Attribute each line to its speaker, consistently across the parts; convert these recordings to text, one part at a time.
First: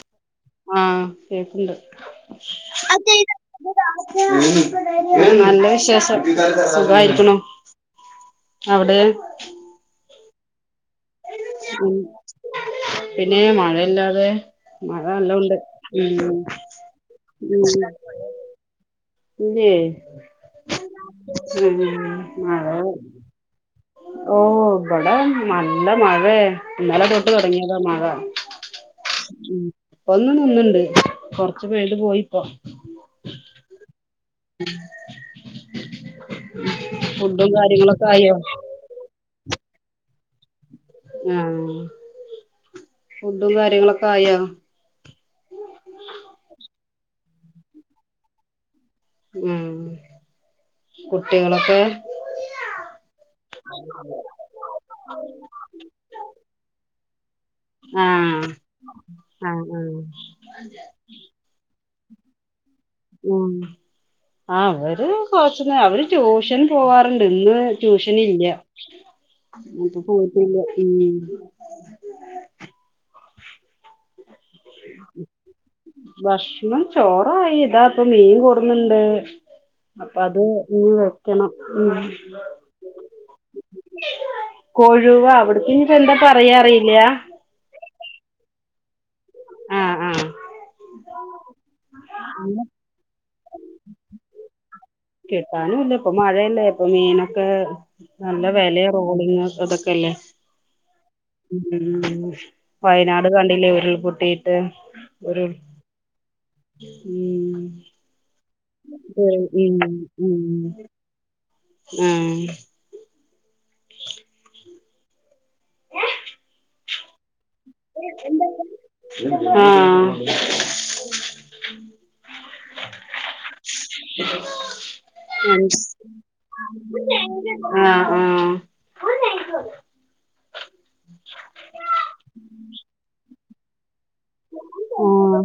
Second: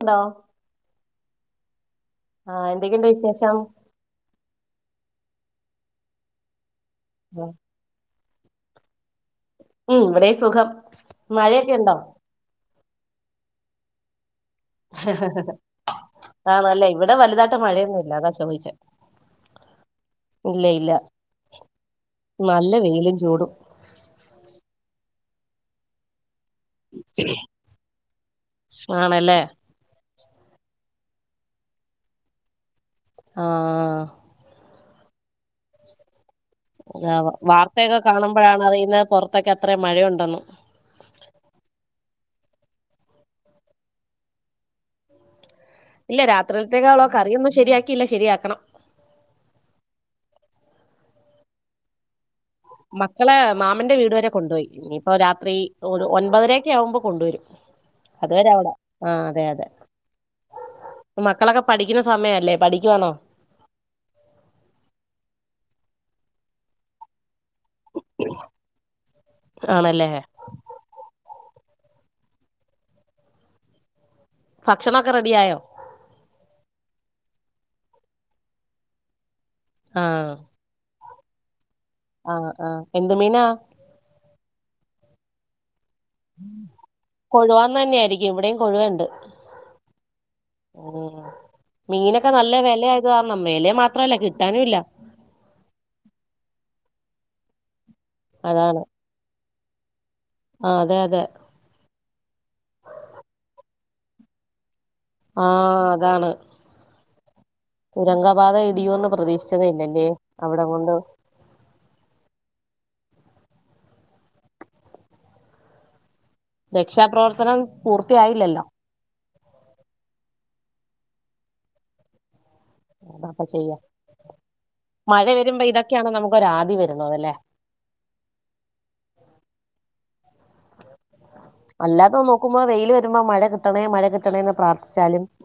Speaker 1: Hello
Speaker 2: ആഹ് കേക്ക്ണ്ട്
Speaker 1: ആഹ് എന്തൊക്കെയുണ്ട് വിശേഷം
Speaker 2: നല്ല വിശേഷം സുഖായിരിക്കുണു അവിടെ
Speaker 1: ഉം ഇവിടെ സുഖം മഴയൊക്കെ ഉണ്ടോ
Speaker 2: ഉം പിന്നെ മഴയില്ലാതെ മഴ നല്ല ഉണ്ട് ഉം ഉം
Speaker 1: ഇച്ച പൈച്ചെ
Speaker 2: ഇല്ലെ ആഹ് മഴ
Speaker 1: നല്ല വെയിലും ചൂടും
Speaker 2: ഓ ഇബടെ നല്ല മഴേ ഇ ന്നലെ തൊട്ട് തൊടങ്ങിയതാ മഴ
Speaker 1: ആണല്ലേ
Speaker 2: ഉം ഒന്ന് നിന്ന് ണ്ട് കൊറച്ചു പെയ്ത് പോയിപ്പോ
Speaker 1: ആഹ്
Speaker 2: മ്
Speaker 1: അ വാർത്തയൊക്കെ കാണുമ്പോഴാണ് അറിയുന്ന പുറത്തൊക്കെ എത്ര മഴയുണ്ടന്ന്
Speaker 2: ആഹ് ഫുഡും കാര്യങ്ങളൊക്കെ ആയോ
Speaker 1: ഇല്ല രാത്രിത്തേക്കാളോ കറിയൊന്നും ശരിയാക്കിയില്ല ശരിയാക്കണം
Speaker 2: ഉം കുട്ടികളൊക്കെ
Speaker 1: മക്കളെ മാമന്റെ വീട് വരെ കൊണ്ടോയി ഇനിയിപ്പോ രാത്രി ഒൻപതരക്കെ ആകുമ്പോ കൊണ്ടുവരും
Speaker 2: ആഹ്
Speaker 1: അതുവരെ അവിട ആഹ് അതെ അതെ മക്കളൊക്കെ പഠിക്കുന്ന സമയം അല്ലേ പഠിക്കുവാന്നൊ?
Speaker 2: ഉം അവര് കൊറച്ചന്ന് അവര് ട്യൂഷന് പോവാറുണ്ട് ഇന്ന് ട്യൂഷന് ഇല്ല്യ അപ്പ
Speaker 1: ആണല്ലേ
Speaker 2: പോയിട്ടില്ല മ്
Speaker 1: ഭക്ഷനൊക്കെ റെഡി ആയോ
Speaker 2: ഭക്ഷണം ചോറായി ഇതാ ഇപ്പ മീൻ കൊടുന്നുണ്ട് അപ്പൊ
Speaker 1: ആഹ്
Speaker 2: അത് ഇ നിവെക്കണം ഉം
Speaker 1: ആഹ് ആഎന്ത് മീനാ
Speaker 2: കൊഴുവ അവിട് ക്ക് ഇനിപ്പ ന്താ പറയാറിയില്ല
Speaker 1: കൊഴുവാന്നന്നായിരിക്കും ഇവിടെയും കൊഴുവണ്ട്
Speaker 2: ആഹ് ആഹ്
Speaker 1: മീനൊക്കെ നല്ല വെല കാരണം മേലെ മാത്രമല്ല കിട്ടാനുംല്ല
Speaker 2: കിട്ടാനുല്ല ഇപ്പൊ മഴയല്ലേ ഇപ്പൊ മീനൊക്കെ നല്ല വിലയാ ട്രോളിങ് അതൊക്കല്ലേ
Speaker 1: ആഹ് അതെ അതെ
Speaker 2: ഉം വയനാട് കണ്ടില്ലേ ഉരുൾപൊട്ടിയിട്ട്
Speaker 1: ആഹ്
Speaker 2: [inaudible]
Speaker 1: തുരംഗാബാത ഇടിയോന്ന്
Speaker 2: ഉം
Speaker 1: പ്രതീക്ഷിച്ചതെല്ലല്ലേ അവടെ കൊണ്ടൂ.
Speaker 2: ഉം
Speaker 1: രക്ഷാപ്രവർത്തനം പൂർത്തിയായില്ലല്ലോ
Speaker 2: ആഹ്
Speaker 1: അ അപ്പൊ ചെയ്യാം മഴ വരുമ്പോ ഇതൊക്കെയാണ് നമുക്ക് ഒരു ആദി വരുന്നതല്ലേ
Speaker 2: ആഹ് ആഹ്
Speaker 1: അല്ലാതെ നോക്കുമ്പോൾ വെയിൽ വരുമ്പോൾ മഴ മഴ മഴ കിട്ടണേന്ന് പ്രാർത്ഥിച്ചാലും
Speaker 2: ഉം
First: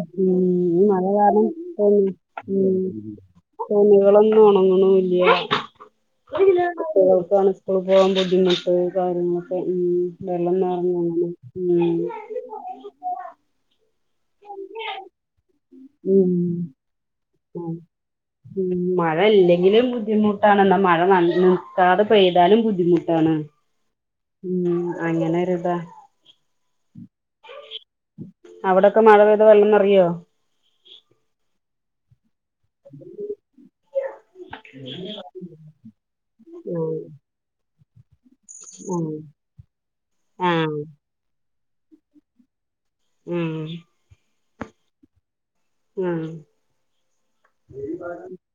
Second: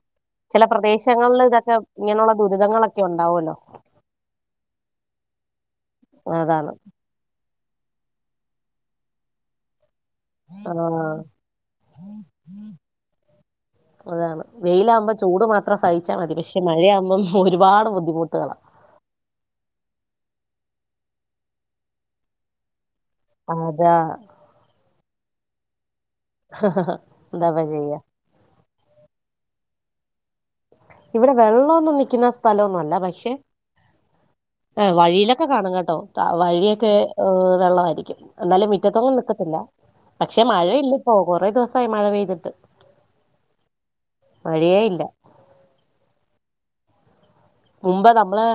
Speaker 1: ചില
Speaker 2: ഈ മഴ
Speaker 1: പ്രദേശങ്ങളിൽ
Speaker 2: കാരണം
Speaker 1: ഇതൊക്കെ
Speaker 2: തോന്നി
Speaker 1: ഇങ്ങനെയുള്ള
Speaker 2: ഉം
Speaker 1: ദുരിതങ്ങളൊക്കെ ഉണ്ടാവുമല്ലോ
Speaker 2: തുണികളൊന്നും ഉണങ്ങണുല്ല്യ
Speaker 1: അതാണ്
Speaker 2: സ്ക്കൂൾ പോകാൻ ബുദ്ധിമുട്ട് കാര്യങ്ങളൊക്കെ ഉം, വെള്ളം നറഞ്ഞ്
Speaker 1: ആഹ്
Speaker 2: ഒഴുകും ഉം,
Speaker 1: അതാണ് വെയിൽ ആവുമ്പോ ചൂട് മാത്രം സഹിച്ചാ
Speaker 2: ഉം
Speaker 1: മതി പക്ഷെ മഴയാവുമ്പോൾ
Speaker 2: ഉം
Speaker 1: ഒരുപാട് ബുദ്ധിമുട്ടുകളാ
Speaker 2: മഴ ഇല്ലെങ്കിലും ബുദ്ധിമുട്ടാണ് മഴ നിൽക്കാതെ പെയ്താലും ബുദ്ധിമുട്ട്
Speaker 1: അതാ
Speaker 2: ഉം അങ്ങനെ ഒരു ഇതാ
Speaker 1: [inaudible] ന്താപചെയ്യാ.
Speaker 2: അവിടൊക്കെ മഴ പെയ്ത വെള്ളം നിറയോ
Speaker 1: ഇവിടെ വെള്ളന്നും വെയ്ക്കുന്ന സ്ഥലമൊന്നും അല്ല പക്ഷെ വഴിയിലെ [inaudible] കാണം കേട്ടോ വഴിയൊക്കെ
Speaker 2: ആഹ്
Speaker 1: ഹ് വെള്ളമായിരിക്കും എന്നാലും മുറ്റത്തൊന്നും
Speaker 2: ആഹ്
Speaker 1: നിക്കത്തില്ല പക്ഷെ മഴ
Speaker 2: ആഹ്
Speaker 1: ഇല്ല ഇപ്പോ കുറേ ദിവസമായി മഴ പെയ്തിട്ട്
Speaker 2: ഉം
Speaker 1: മഴയേ ഇല്ല
Speaker 2: ഉം
Speaker 1: മുമ്പ നമ്മളെ.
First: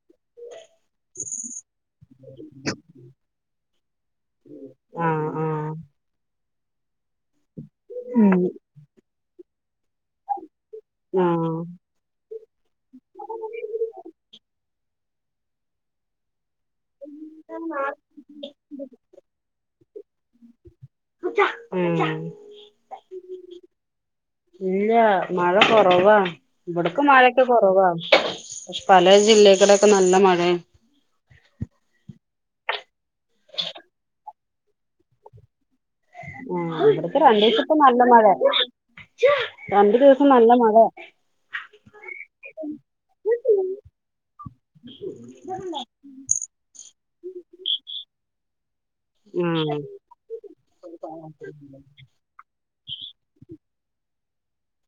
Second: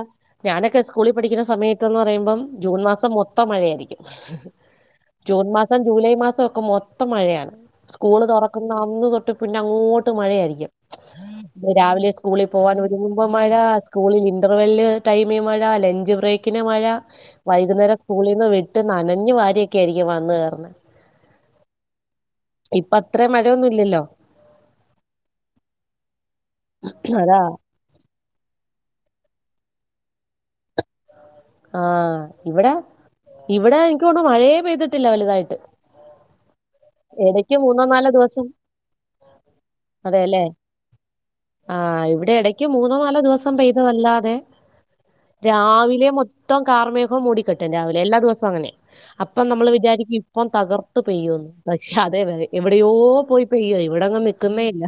Speaker 1: ഞാനൊക്കെ സ്കൂളിൽ പഠിക്കുന്ന സമയത്തെന്ന് പറയുമ്പോൾ ജൂൺ മാസം മൊത്തം മഴയായിരിക്കും.
Speaker 2: ആഹ്
Speaker 1: ജൂൺ
Speaker 2: ആഹ്
Speaker 1: മാസം ജൂലൈ മാസം ഒക്കെ മൊത്തം മഴയാണ് സ്കൂൾ തുറക്കുന്ന അന്ന് തൊട്ട് പിന്നെ അങ്ങോട്ട് മഴയായിരിക്കും.
Speaker 2: ആഹ്
Speaker 1: രാവിലെ സ്കൂളിൽ പോവാൻ ഒരുങ്ങുമ്പ മഴ സ്കൂളിൽ ഇന്റർവെൽ ടൈമിൽ മഴ ലഞ്ച് ബ്രേക്കിന് മഴ വൈകുന്നേരം സ്കൂളിൽ നിന്ന് വിട്ട് നനഞ്ഞു വാരിയെക്കെ ആയിരിക്കും വന്ന് കയറുന്നേ
Speaker 2: ഉം
Speaker 1: ഇപ്പ അത്രേ മഴയൊന്നും ഇല്ലല്ലോ
Speaker 2: ഇല്ല മഴ കുറവാ ഇവിടെക്ക്
Speaker 1: അതാ
Speaker 2: മഴക്കെ കുറവാ പക്ഷെ പല ജില്ലകളൊക്കെ നല്ല മഴയാണ്.
Speaker 1: ആ ഇവിടെ ഇവിടെ എനിക്കൊന്നുന്നു മഴയേ പെയ്തിട്ടില്ല വലുതായിട്ട്
Speaker 2: ആ ഇവിടത്തെ രണ്ടേ
Speaker 1: ഇടയ്ക്ക്
Speaker 2: ദിവസ ഇപ്പ
Speaker 1: മൂന്നോ
Speaker 2: നല്ല
Speaker 1: നാലോ
Speaker 2: മഴ
Speaker 1: ദിവസം
Speaker 2: രണ്ടു ദിവസം നല്ല മഴ
Speaker 1: ആ ഇവിടെ ഇടയ്ക്ക് മൂന്നോ നാലോ ദിവസം പെയ്തതല്ലാതെ രാവിലെ മൊത്ത മൊത്തം കാരമേഘം മൂടി കെട്ടും രാവിലെ എല്ലാ ദിവസവും അങ്ങനെ അപ്പൊ നമ്മൾ
Speaker 2: ആഹ്
Speaker 1: വിചാരിക്കും ഇപ്പം തകർത്ത് പെയ്യുന്നു പക്ഷെ അതേ വരെ എവിടെയോ പോയി പെയ്യ ഇവിടെ അങ്ങ് നിൽക്കുന്നേയില്ല.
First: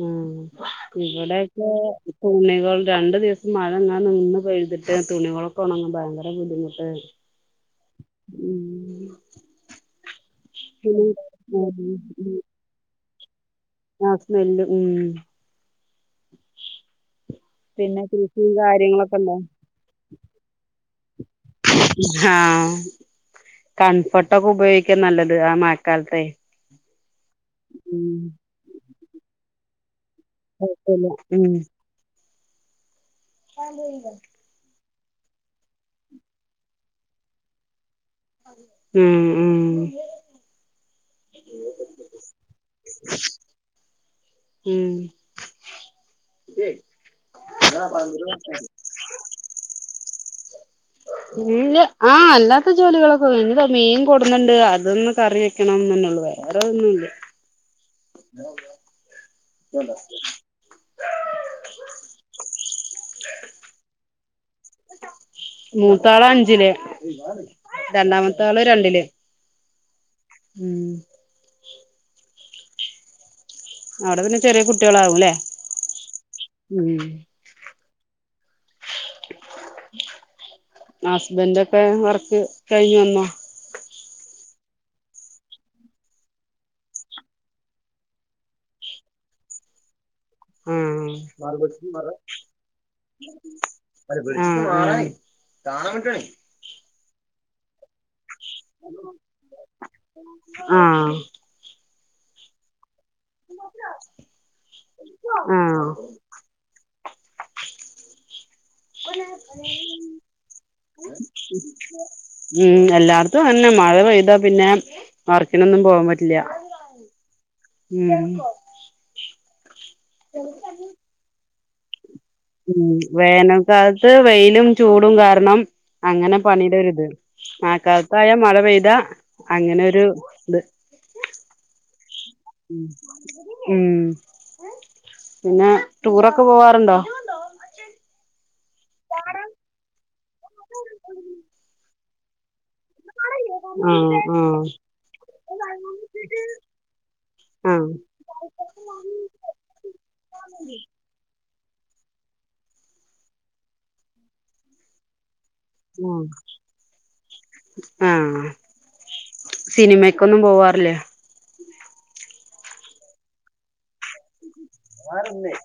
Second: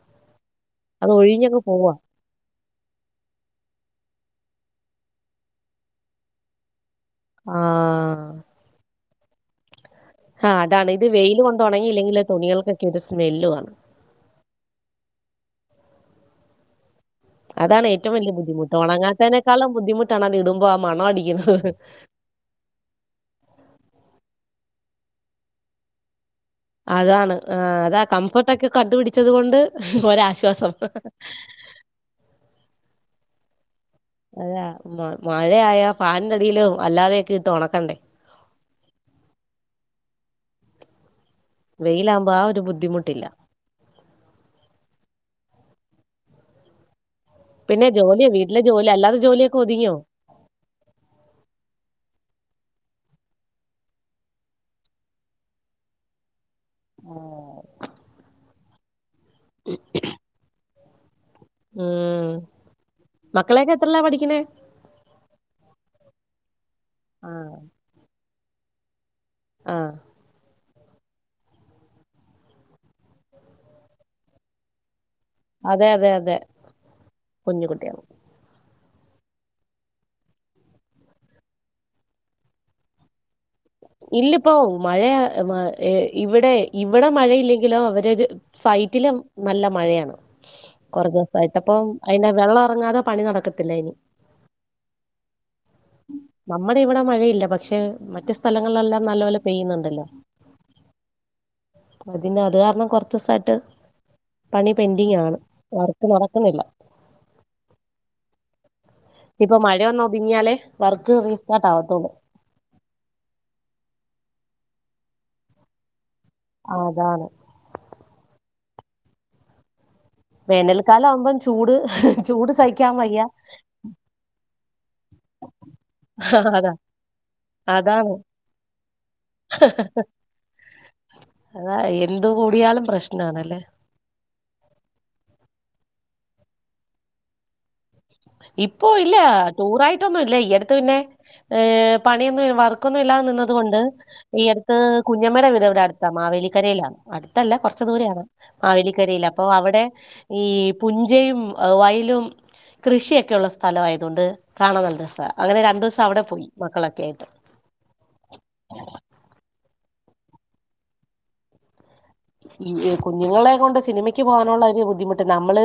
Speaker 2: ഉം ആ ഇവിടെ
Speaker 1: ഒഴിഞ്ഞങ്ങ്
Speaker 2: ഇപ്പോ
Speaker 1: പോവാ
Speaker 2: തുണികൾ രണ്ടു ദിവസം മഴ നിന്ന് നിന്ന് പെയ്തിട്ട് തുണികളൊക്കെ ഉണങ്ങാൻ ഭയങ്കര ബുദ്ധിമുട്ട്
Speaker 1: ആഹ്
Speaker 2: ഉം
Speaker 1: ആഹ് അതാണ് ഇത്
Speaker 2: പിന്നെ
Speaker 1: വെയില് കൊണ്ടുണങ്കീലെങ്കില് തുണികൾക്കൊക്കെ ഒരു സ്മെല്ലു ആണ്.
Speaker 2: ആഹ് സ്മെല്ല് ഉം
Speaker 1: അതാണ്
Speaker 2: പിന്നെ
Speaker 1: ഏറ്റവും വലിയ
Speaker 2: കൃഷിയും
Speaker 1: ബുദ്ധിമുട്ട്
Speaker 2: കാര്യങ്ങളൊക്കെ ഉണ്ടോ
Speaker 1: ഒണങ്ങാത്തതിനേക്കാളും ബുദ്ധിമുട്ടാണ് അത് ഇടുമ്പോ ആ മണ അടിക്കുന്നത്.
Speaker 2: ആഹ് കൺഫർട്ടൊക്കെ ഉപയോഗിക്കാൻ നല്ലത് ആഹ് മഴക്കാലത്തെ
Speaker 1: അതാണ് അതാ
Speaker 2: ഉം
Speaker 1: കംഫർട്ടൊക്കെ കണ്ടുപിടിച്ചത് കൊണ്ട് ഒരാശ്വാസം
Speaker 2: കൊഴപ്പല്ല ഉം [unintelligible]
Speaker 1: അതാ മഴയായ ഫാനിന്റടിയിലും അല്ലാതെയൊക്കെ ഇട്ട് ഒണക്കണ്ടേ
Speaker 2: ഉം ഉം
Speaker 1: വെയിലാവുമ്പോ ആഹ് ഒരു ബുദ്ധിമുട്ടില്ല.
Speaker 2: ഉം
Speaker 1: പിന്നെ ജോലിയോ വീട്ടില ജോലി അല്ലത്ത ജോലിയൊക്കെ ഒതിങ്ങിയോ?
Speaker 2: ഇല്ല ആഹ് അല്ലാത്ത ജോലികളൊക്കെ വനിതോ മീൻ കൊടുന്നുണ്ട് അതൊന്ന കറി വെക്കണംന്ന്ന്നെന്നെള്ളു വേറെ ഒന്നുംല്ല
Speaker 1: ഉം മക്കളക്കെ എത്രേല പഠിക്കണേ
Speaker 2: മൂത്താള് അഞ്ചില്
Speaker 1: ആ
Speaker 2: രണ്ടാമത്താള് രണ്ടില്
Speaker 1: ആഹ്
Speaker 2: ഉം അവിടെ പിന്നെ ചെറിയ കുട്ടികളാവൂല്ലേ
Speaker 1: അതെ അതെ അതെ കഞ്ഞ് കുട്ടിയാണ്
Speaker 2: ഹസ്ബന്റൊക്കെ വർക്ക് കഴിഞ്ഞു വന്നോ
Speaker 1: ഇല്ല ഇപ്പോ മഴയ ഇവിടെ ഇവിടെ മഴയില്ലെങ്കിലോ അവരൊരു സൈറ്റിലും നല്ല മഴയാണ്. കുറേ ദിവസമായിട്ട് അപ്പം
Speaker 2: ആഹ്
Speaker 1: അതിന്റെ വെള്ളം ഇറങ്ങാതെ പണി നടക്കത്തില്ല
Speaker 2: ആഹ്
Speaker 1: ഇനി
Speaker 2: [unintelligible] കാണാ വിട്ടേണ്
Speaker 1: നമ്മുടെ ഇവിടെ മഴയില്ല പക്ഷെ മറ്റു സ്ഥലങ്ങളിലെല്ലാം നല്ലപോലെ പെയ്യുന്നുണ്ടല്ലോ
Speaker 2: ആഹ്
Speaker 1: അതിന്റെ അത് കാരണം കൊറച്ചോസായിട്ട് പണി പെൻഡിങ് ആണ്
Speaker 2: ആഹ്
Speaker 1: വർക്ക് നടക്കുന്നില്ല ഇനീപ്പ മഴയൊന്ന് ഒതുങ്ങിയാലേ വർക്ക് റീസ്റ്റാർട്ട് ആവത്തുള്ളൂ
Speaker 2: ഉം എല്ലാർത്തും അന്നെ മഴ പെയ്താ പിന്നെ വർക്കിനൊന്നും പോവാൻ പറ്റില്ല.
Speaker 1: ആഹ് അതാണ്
Speaker 2: [unintelligible]
Speaker 1: വേനൽക്കാലം ആവുമ്പം ചൂട് ചൂട്
Speaker 2: ഉം
Speaker 1: സഹിക്കാൻ വയ്യ
Speaker 2: വേനൽക്കാലത്ത് വെയിലും ചൂടും കാരണം അങ്ങനെ
Speaker 1: അതാ
Speaker 2: പണിയുടെ ഒരിത്
Speaker 1: അതാണ്
Speaker 2: മഴക്കാലത്തായാ മഴ പെയ്താ അങ്ങനൊരു ത്
Speaker 1: അതാ എന്ത് കൂടിയാലും പ്രശ്നാണല്ലേ
Speaker 2: പിന്ന ടൂറക്ക പോവാറുണ്ടോ
Speaker 1: ഇപ്പൊ ഇല്ല ടൂറായിട്ടൊന്നും ഇല്ല ഈ അടുത്ത് പിന്നെ പണിയൊന്നും വർക്ക് ക്കൊന്നും ഇല്ലാതെ നിന്നത് കൊണ്ട്
Speaker 2: ആഹ്
Speaker 1: ഈ
Speaker 2: ആഹ്
Speaker 1: അടുത്ത് കുഞ്ഞമ്മേര വീട് ഇവിടെ അടുത്താ മാവേലിക്കരയിലാണ് അടുത്തല്ല കൊറച്ച്
Speaker 2: ആഹ്
Speaker 1: ദൂരെയാണ് മാവേലിക്കരയില് അപ്പൊ അവിടെ ഈ പുഞ്ചയും വയലും കൃഷിയൊക്കെയുള്ള സ്ഥലം ആയതുകൊണ്ട് കാണാൻ നല്ല രസാ അങ്ങനെ രണ്ടു ദിവസം അവിടെ പോയി മക്കളൊക്കെ ആയിട്ട്
Speaker 2: ആഹ് സിനിമക്കൊന്നും പോവാറില്ലേ
Speaker 1: ഈ കുഞ്ഞുങ്ങളെ കൊണ്ട് സിനിമയ്ക്ക് പോകാനുള്ള ബുദ്ധിമുട്ട് നമ്മള്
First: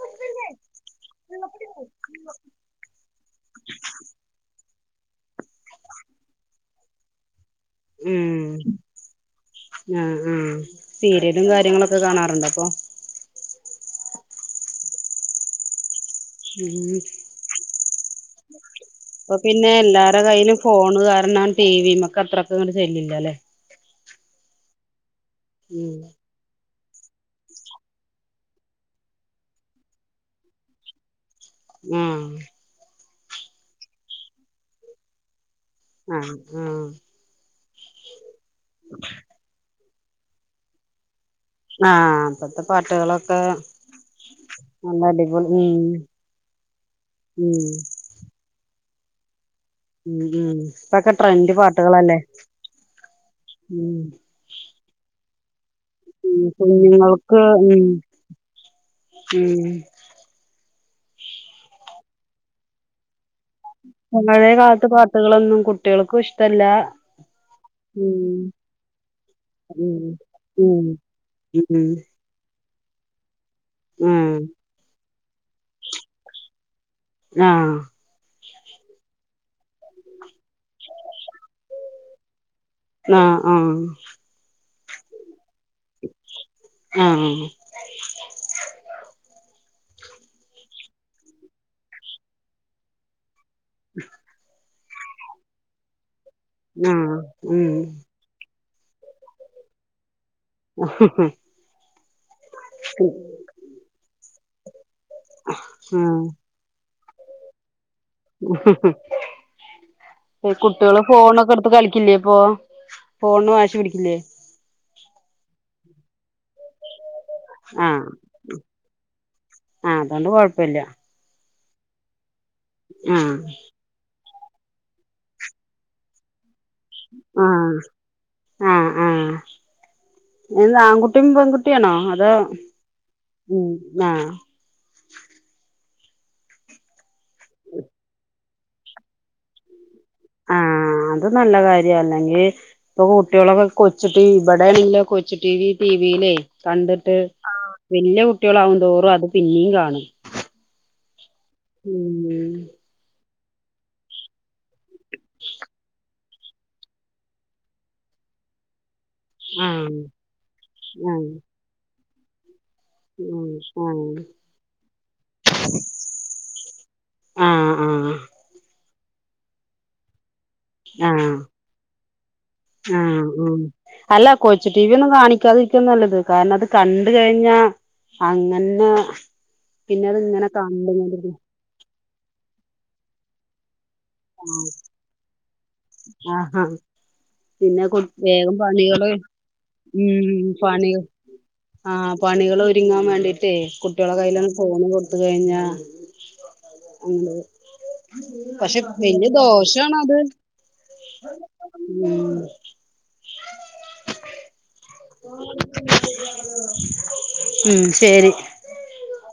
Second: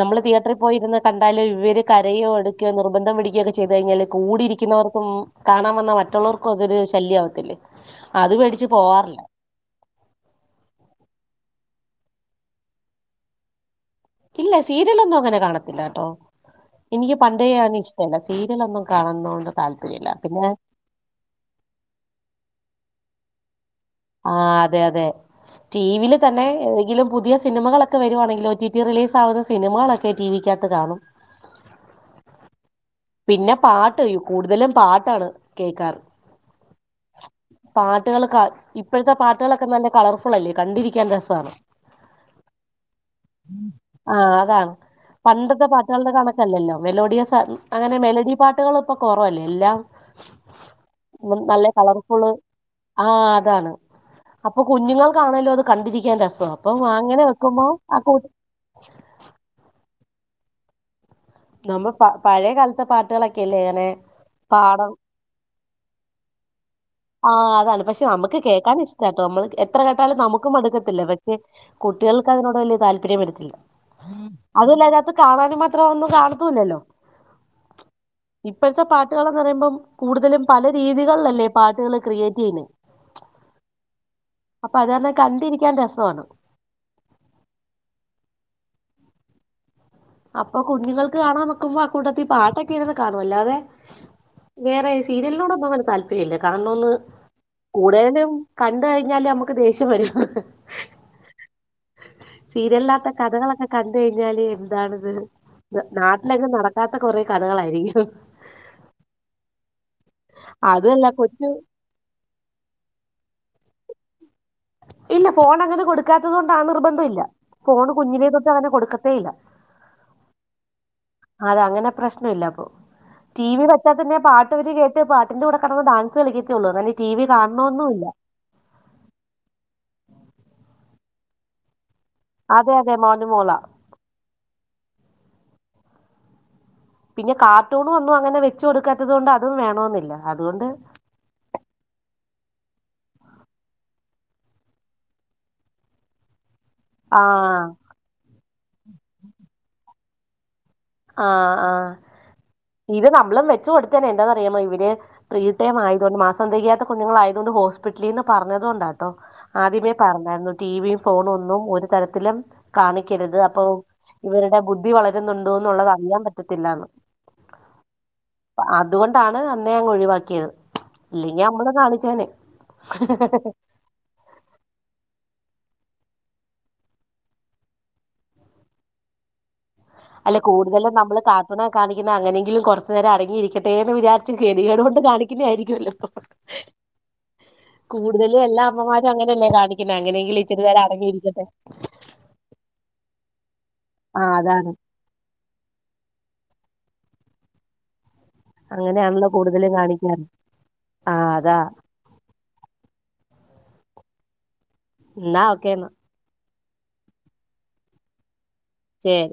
Speaker 1: നമ്മള് തിയേറ്ററിൽ പോയിരുന്ന് കണ്ടാലോ ഇവര് കരയോ എടുക്കു നിർബന്ധം പിടിക്കുകയൊക്കെ ചെയ്ത് കഴിഞ്ഞാല് കൂടിയിരിക്കുന്നവർക്കും കാണാൻ വന്ന മറ്റുള്ളവർക്കും അതൊരു ശല്യമാവത്തില്ലേ അത്
Speaker 2: ഉം
Speaker 1: പേടിച്ച് പോവാറില്ല
Speaker 2: ആഹ് ആഹ് സീരിയലും കാര്യങ്ങളൊക്കെ കാണാറുണ്ടോ അപ്പൊ
Speaker 1: ഇല്ല സീരിയലൊന്നും അങ്ങനെ കാണത്തില്ല കേട്ടോ
Speaker 2: ഉം
Speaker 1: എനിക്ക് പണ്ടേ ങ്ങന ഇഷ്ടമല്ല സീരിയലൊന്നും കാണുന്നതൊണ്ട്
Speaker 2: ഇപ്പൊ
Speaker 1: കൊണ്ട് താല്പര്യല്ല പിന്നെ
Speaker 2: ടീവി മ്മക്ക് അത്രക്കങ്ങട് ശല്യ ഇല്ലാല്ലേ
Speaker 1: ആഹ് അതെ അതെ
Speaker 2: ഉം
Speaker 1: ടീവിൽ തന്നെ ഏതങ്കിലും പുതിയ സിനിമകളൊക്കെ വരുവാണെങ്കിൽ ഒ ടി ടി റിലീസ് ആകുന്ന സിനിമകളൊക്കെ ടിവിക്കകത്ത് കാണും
Speaker 2: ഉം
Speaker 1: പിന്നെ പാട്ട് യ്യോ കൂടുതലും പാട്ടാണ് കേൾക്കാറ്
Speaker 2: അഹ് ഉം
Speaker 1: പാട്ടുകൾ ക ഇപ്പഴത്തെ പാട്ടുകളൊക്കെ നല്ല കളർഫുള്ളല്ലേ കണ്ടിരിക്കാൻ രസമാണ്
Speaker 2: ആഹ് ഇപ്പത്തെ പാട്ടുകളൊക്കെ
Speaker 1: ആഹ് അതാണ്
Speaker 2: നല്ല അടിപൊളി
Speaker 1: പണ്ടത്തെ
Speaker 2: ഉം
Speaker 1: പാട്ടുകളുടെ കണക്കല്ലല്ലോ മെലോഡിയസ്
Speaker 2: ഉം
Speaker 1: അങ്ങനെ മെലഡി പാട്ടുകൾ ഇപ്പൊ കുറവല്ലേ ഇല്ല
Speaker 2: ഉം ഉം ഇപ്പൊക്കെ ട്രെൻഡ്
Speaker 1: നല്ല
Speaker 2: പാട്ടുകളല്ലേ
Speaker 1: കളർഫുള് ആഹ് അതാണ്
Speaker 2: ഉം
Speaker 1: അപ്പൊ കുഞ്ഞുങ്ങക്കാണലോ അത് കണ്ടിരിക്കാൻ
Speaker 2: ഉം
Speaker 1: രസം അപ്പൊ അങ്ങനെ
Speaker 2: കുഞ്ഞുങ്ങൾക്ക്
Speaker 1: വെക്കുമ്പോ
Speaker 2: ഉം
Speaker 1: ആ-
Speaker 2: ഉം
Speaker 1: നമ്മൾ പ പഴയ കാലത്തെ പാ- ട്ടുകളൊക്കെ ഇല്ലേ
Speaker 2: പഴയ കാലത്തെ പാട്ടുകളൊന്നും കുട്ടികൾക്കും ഇഷ്ടല്ലാ
Speaker 1: ആഹ് അതാണ് പക്ഷെ നമുക്ക് കേൾക്കാൻ ഇഷ്ടാട്ടോ നമ്മൾ എത്ര കേട്ടാലും നമുക്കും
Speaker 2: ഉം
Speaker 1: മടുക്കത്തില്ല പക്ഷേ
Speaker 2: ഉം
Speaker 1: ക്കതിനോട് വലിയ താല്പര്യം വരത്തില്ല
Speaker 2: ഉം
Speaker 1: അതല്ല അതിനകത്ത് കാണാനും മാത്രം ഒന്നും കാണുന്നൂല്ലല്ലോ
Speaker 2: ആഹ്
Speaker 1: ഇപ്പഴത്തെ പാട്ടുകളെന്ന് പറയുമ്പം കൂടുതലും പല രീതികളിലല്ലേ പാട്ടുകള് ക്രിയേറ്റ് ചെയ്യുന്നത്
Speaker 2: ആഹ് ആഹ്
Speaker 1: അപ്പത് കാരണം കണ്ടിരിക്കാൻ രസമാണ്
Speaker 2: ആഹ് [unintelligible]
Speaker 1: അപ്പൊ കുഞ്ഞുങ്ങൾക്ക് കാണാൻ വെക്കുമ്പോ ആ കൂട്ടത്തിൽ പാട്ടൊക്കെ ഇരുന്ന് കാണും അല്ലാതെ
Speaker 2: [unintelligible]
Speaker 1: വേറെ സീരിയലിനോടൊന്നും അങ്ങനെ താല്പര്യം ഇല്ല കാണണോംന്ന്
Speaker 2: ആഹ് ഉം
Speaker 1: കൂടുതലും കണ്ടു കഴിഞ്ഞാല് നമ്മുക്ക് ദേഷ്യം വരും ഹഹ
Speaker 2: ഹഹ
Speaker 1: സീരിയലിനകത്തെ കഥകളൊക്കെ കണ്ടു കഴിഞ്ഞാല് എന്താണത് നാട്ടിലൊക്കെ നടക്ക- ഇല്ലാത്ത കൊറേ കഥകളായിരിക്കും
Speaker 2: കുട്ടികള്
Speaker 1: അതുമല്ല കൊച്ചു
Speaker 2: ഫോണൊക്കെ എടുത്ത് കളിക്കില്ലേ അപ്പൊ ഫോണിന് വാശി പിടിക്കില്ലേ
Speaker 1: ഇല്ല ഫോൺ അങ്ങനെ കൊടുക്കാത്തത് കൊണ്ട് ആ നിർബന്ധം ഇല്ല ഫോണ്
Speaker 2: ആഹ്
Speaker 1: കുഞ്ഞിനെ തൊട്ട് അങ്ങനെ കൊടുക്കത്തേ ഇല്ല
Speaker 2: ആഹ് അതുകൊണ്ട് കൊഴപ്പില്ല
Speaker 1: അതെ അങ്ങനെ പ്രശ്നം ഇല്ല അപ്പൊ
Speaker 2: ആഹ്
Speaker 1: ടി വി പിന്നെ പാട്ടൊക്കെ കേട്ട് പാട്ടിന്റെ കൂടെ കിടന്ന് ഡാൻസ് കളിക്കത്തേഉള്ളൂ
Speaker 2: ആഹ് ആഹ് ആഹ് എന്താ ആൺകുട്ടിയും പെൺകുട്ടി- കുട്ടിയാണോ അതോ
Speaker 1: അതെ അതെ മോന് മോളാ
Speaker 2: ആഹ്
Speaker 1: പിന്നെ കാർട്ടൂണും ഒന്നും അങ്ങനെ വെച്ചു കൊടുക്കാത്തത് കൊണ്ട് അതും വേണോന്നില്ല അതുകൊണ്ട്
Speaker 2: ആഹ് അത് നല്ല കാര്യാ അല്ലെങ്കിൽ ഇപ്പൊ കുട്ടികളൊക്കെ കൊച്ചു ടിവി ഇവിടെ ആണെങ്കിലോ കൊച്ചുടി വി ടിവിയിലേ കണ്ടിട്ട്
Speaker 1: ആ
Speaker 2: വല്യ കുട്ടികളാവും തോറും അത് പിന്നെയും കാണും
Speaker 1: ആഹ് ആഹ്
Speaker 2: ഉം
Speaker 1: ഇത് നമ്മളും വെച്ചു കൊടുത്തേനെ എന്താന്ന് അറിയാമോ ഇവര് പ്രീടൈം ആയത്കൊണ്ട് മാസം തികയാത്ത കുഞ്ഞുങ്ങൾ ആയതുകൊണ്ട് ഹോസ്പിറ്റലിൽന്ന് പറഞ്ഞതുകൊണ്ടാണ് ആദ്യമേ
Speaker 2: ആഹ്
Speaker 1: പറഞ്ഞായിരുന്നു ടിവിയും
Speaker 2: ആഹ്
Speaker 1: ഫോണും ഒന്നും ഒരു തരത്തിലും കാണിക്കരുത്
Speaker 2: ആഹ്
Speaker 1: അപ്പൊ ഇവരുടെ ബുദ്ധി വളരുന്നു- -തോന്നുള്ളത് അറിയാൻ പറ്റത്തില്ലാണ്
Speaker 2: ആഹ് ആഹ് ആഹ്
Speaker 1: അതുകൊണ്ടാണ് അന്നെ അങ്ങ് ഒഴിവാക്കിയത്
Speaker 2: ആഹ്
Speaker 1: ഇല്ലെങ്കിൽ നമ്മളും കാണിച്ചേനെ
Speaker 2: ആഹ് ഉം അല്ല കൊച്ച് ടിവി ഒന്നും കാണിക്കാതിരിക്കാൻ നല്ലത് കാരണം അത് കണ്ട് കഴിഞ്ഞാ അങ്ങനെ പിന്നെ അത് ഇങ്ങനെ കണ്ടോണ്ട്ക്കും
Speaker 1: അത് കാണിക്കണേ അങ്ങനെങ്കിലും കുറച്ച നേരം അടങ്ങിയിരിക്കട്ടെന്ന് വിചാ ഗതികേട് കൊണ്ട് കാണിക്കുന്ന ആയിരിക്കുല്ലോ
Speaker 2: ആഹാ പിന്നെ കൊ
Speaker 1: കൂടുതലും
Speaker 2: വേഗം
Speaker 1: എല്ലാ
Speaker 2: പണികള്
Speaker 1: അമ്മമാരും അങ്ങനെയല്ലേ കാണിക്കണേ
Speaker 2: ഉം
Speaker 1: അങ്ങനെങ്കിലും ഇച്ചിരി നേരം
Speaker 2: പണി
Speaker 1: അടാങ്ങിയിരിക്കട്ടെ
Speaker 2: ആഹ് പണികൾ ഒരുങ്ങാൻ വേണ്ടിട്ട് കുട്ടികളെ
Speaker 1: ആ
Speaker 2: കയ്യില്
Speaker 1: അതാണ്
Speaker 2: ഫോൺ കൊ ടുത്തു കഴിഞ്ഞ പക്ഷെ വല്യ
Speaker 1: അങ്ങനെയാണല്ലോ കൂടുതലും
Speaker 2: ദോഷണാത്
Speaker 1: കാണിക്കാറ് ആ അതാ
Speaker 2: ഉം
Speaker 1: ന്നാ ഒക്കെന്നാ
Speaker 2: ഉം ശേരി
Speaker 1: ഏഹ്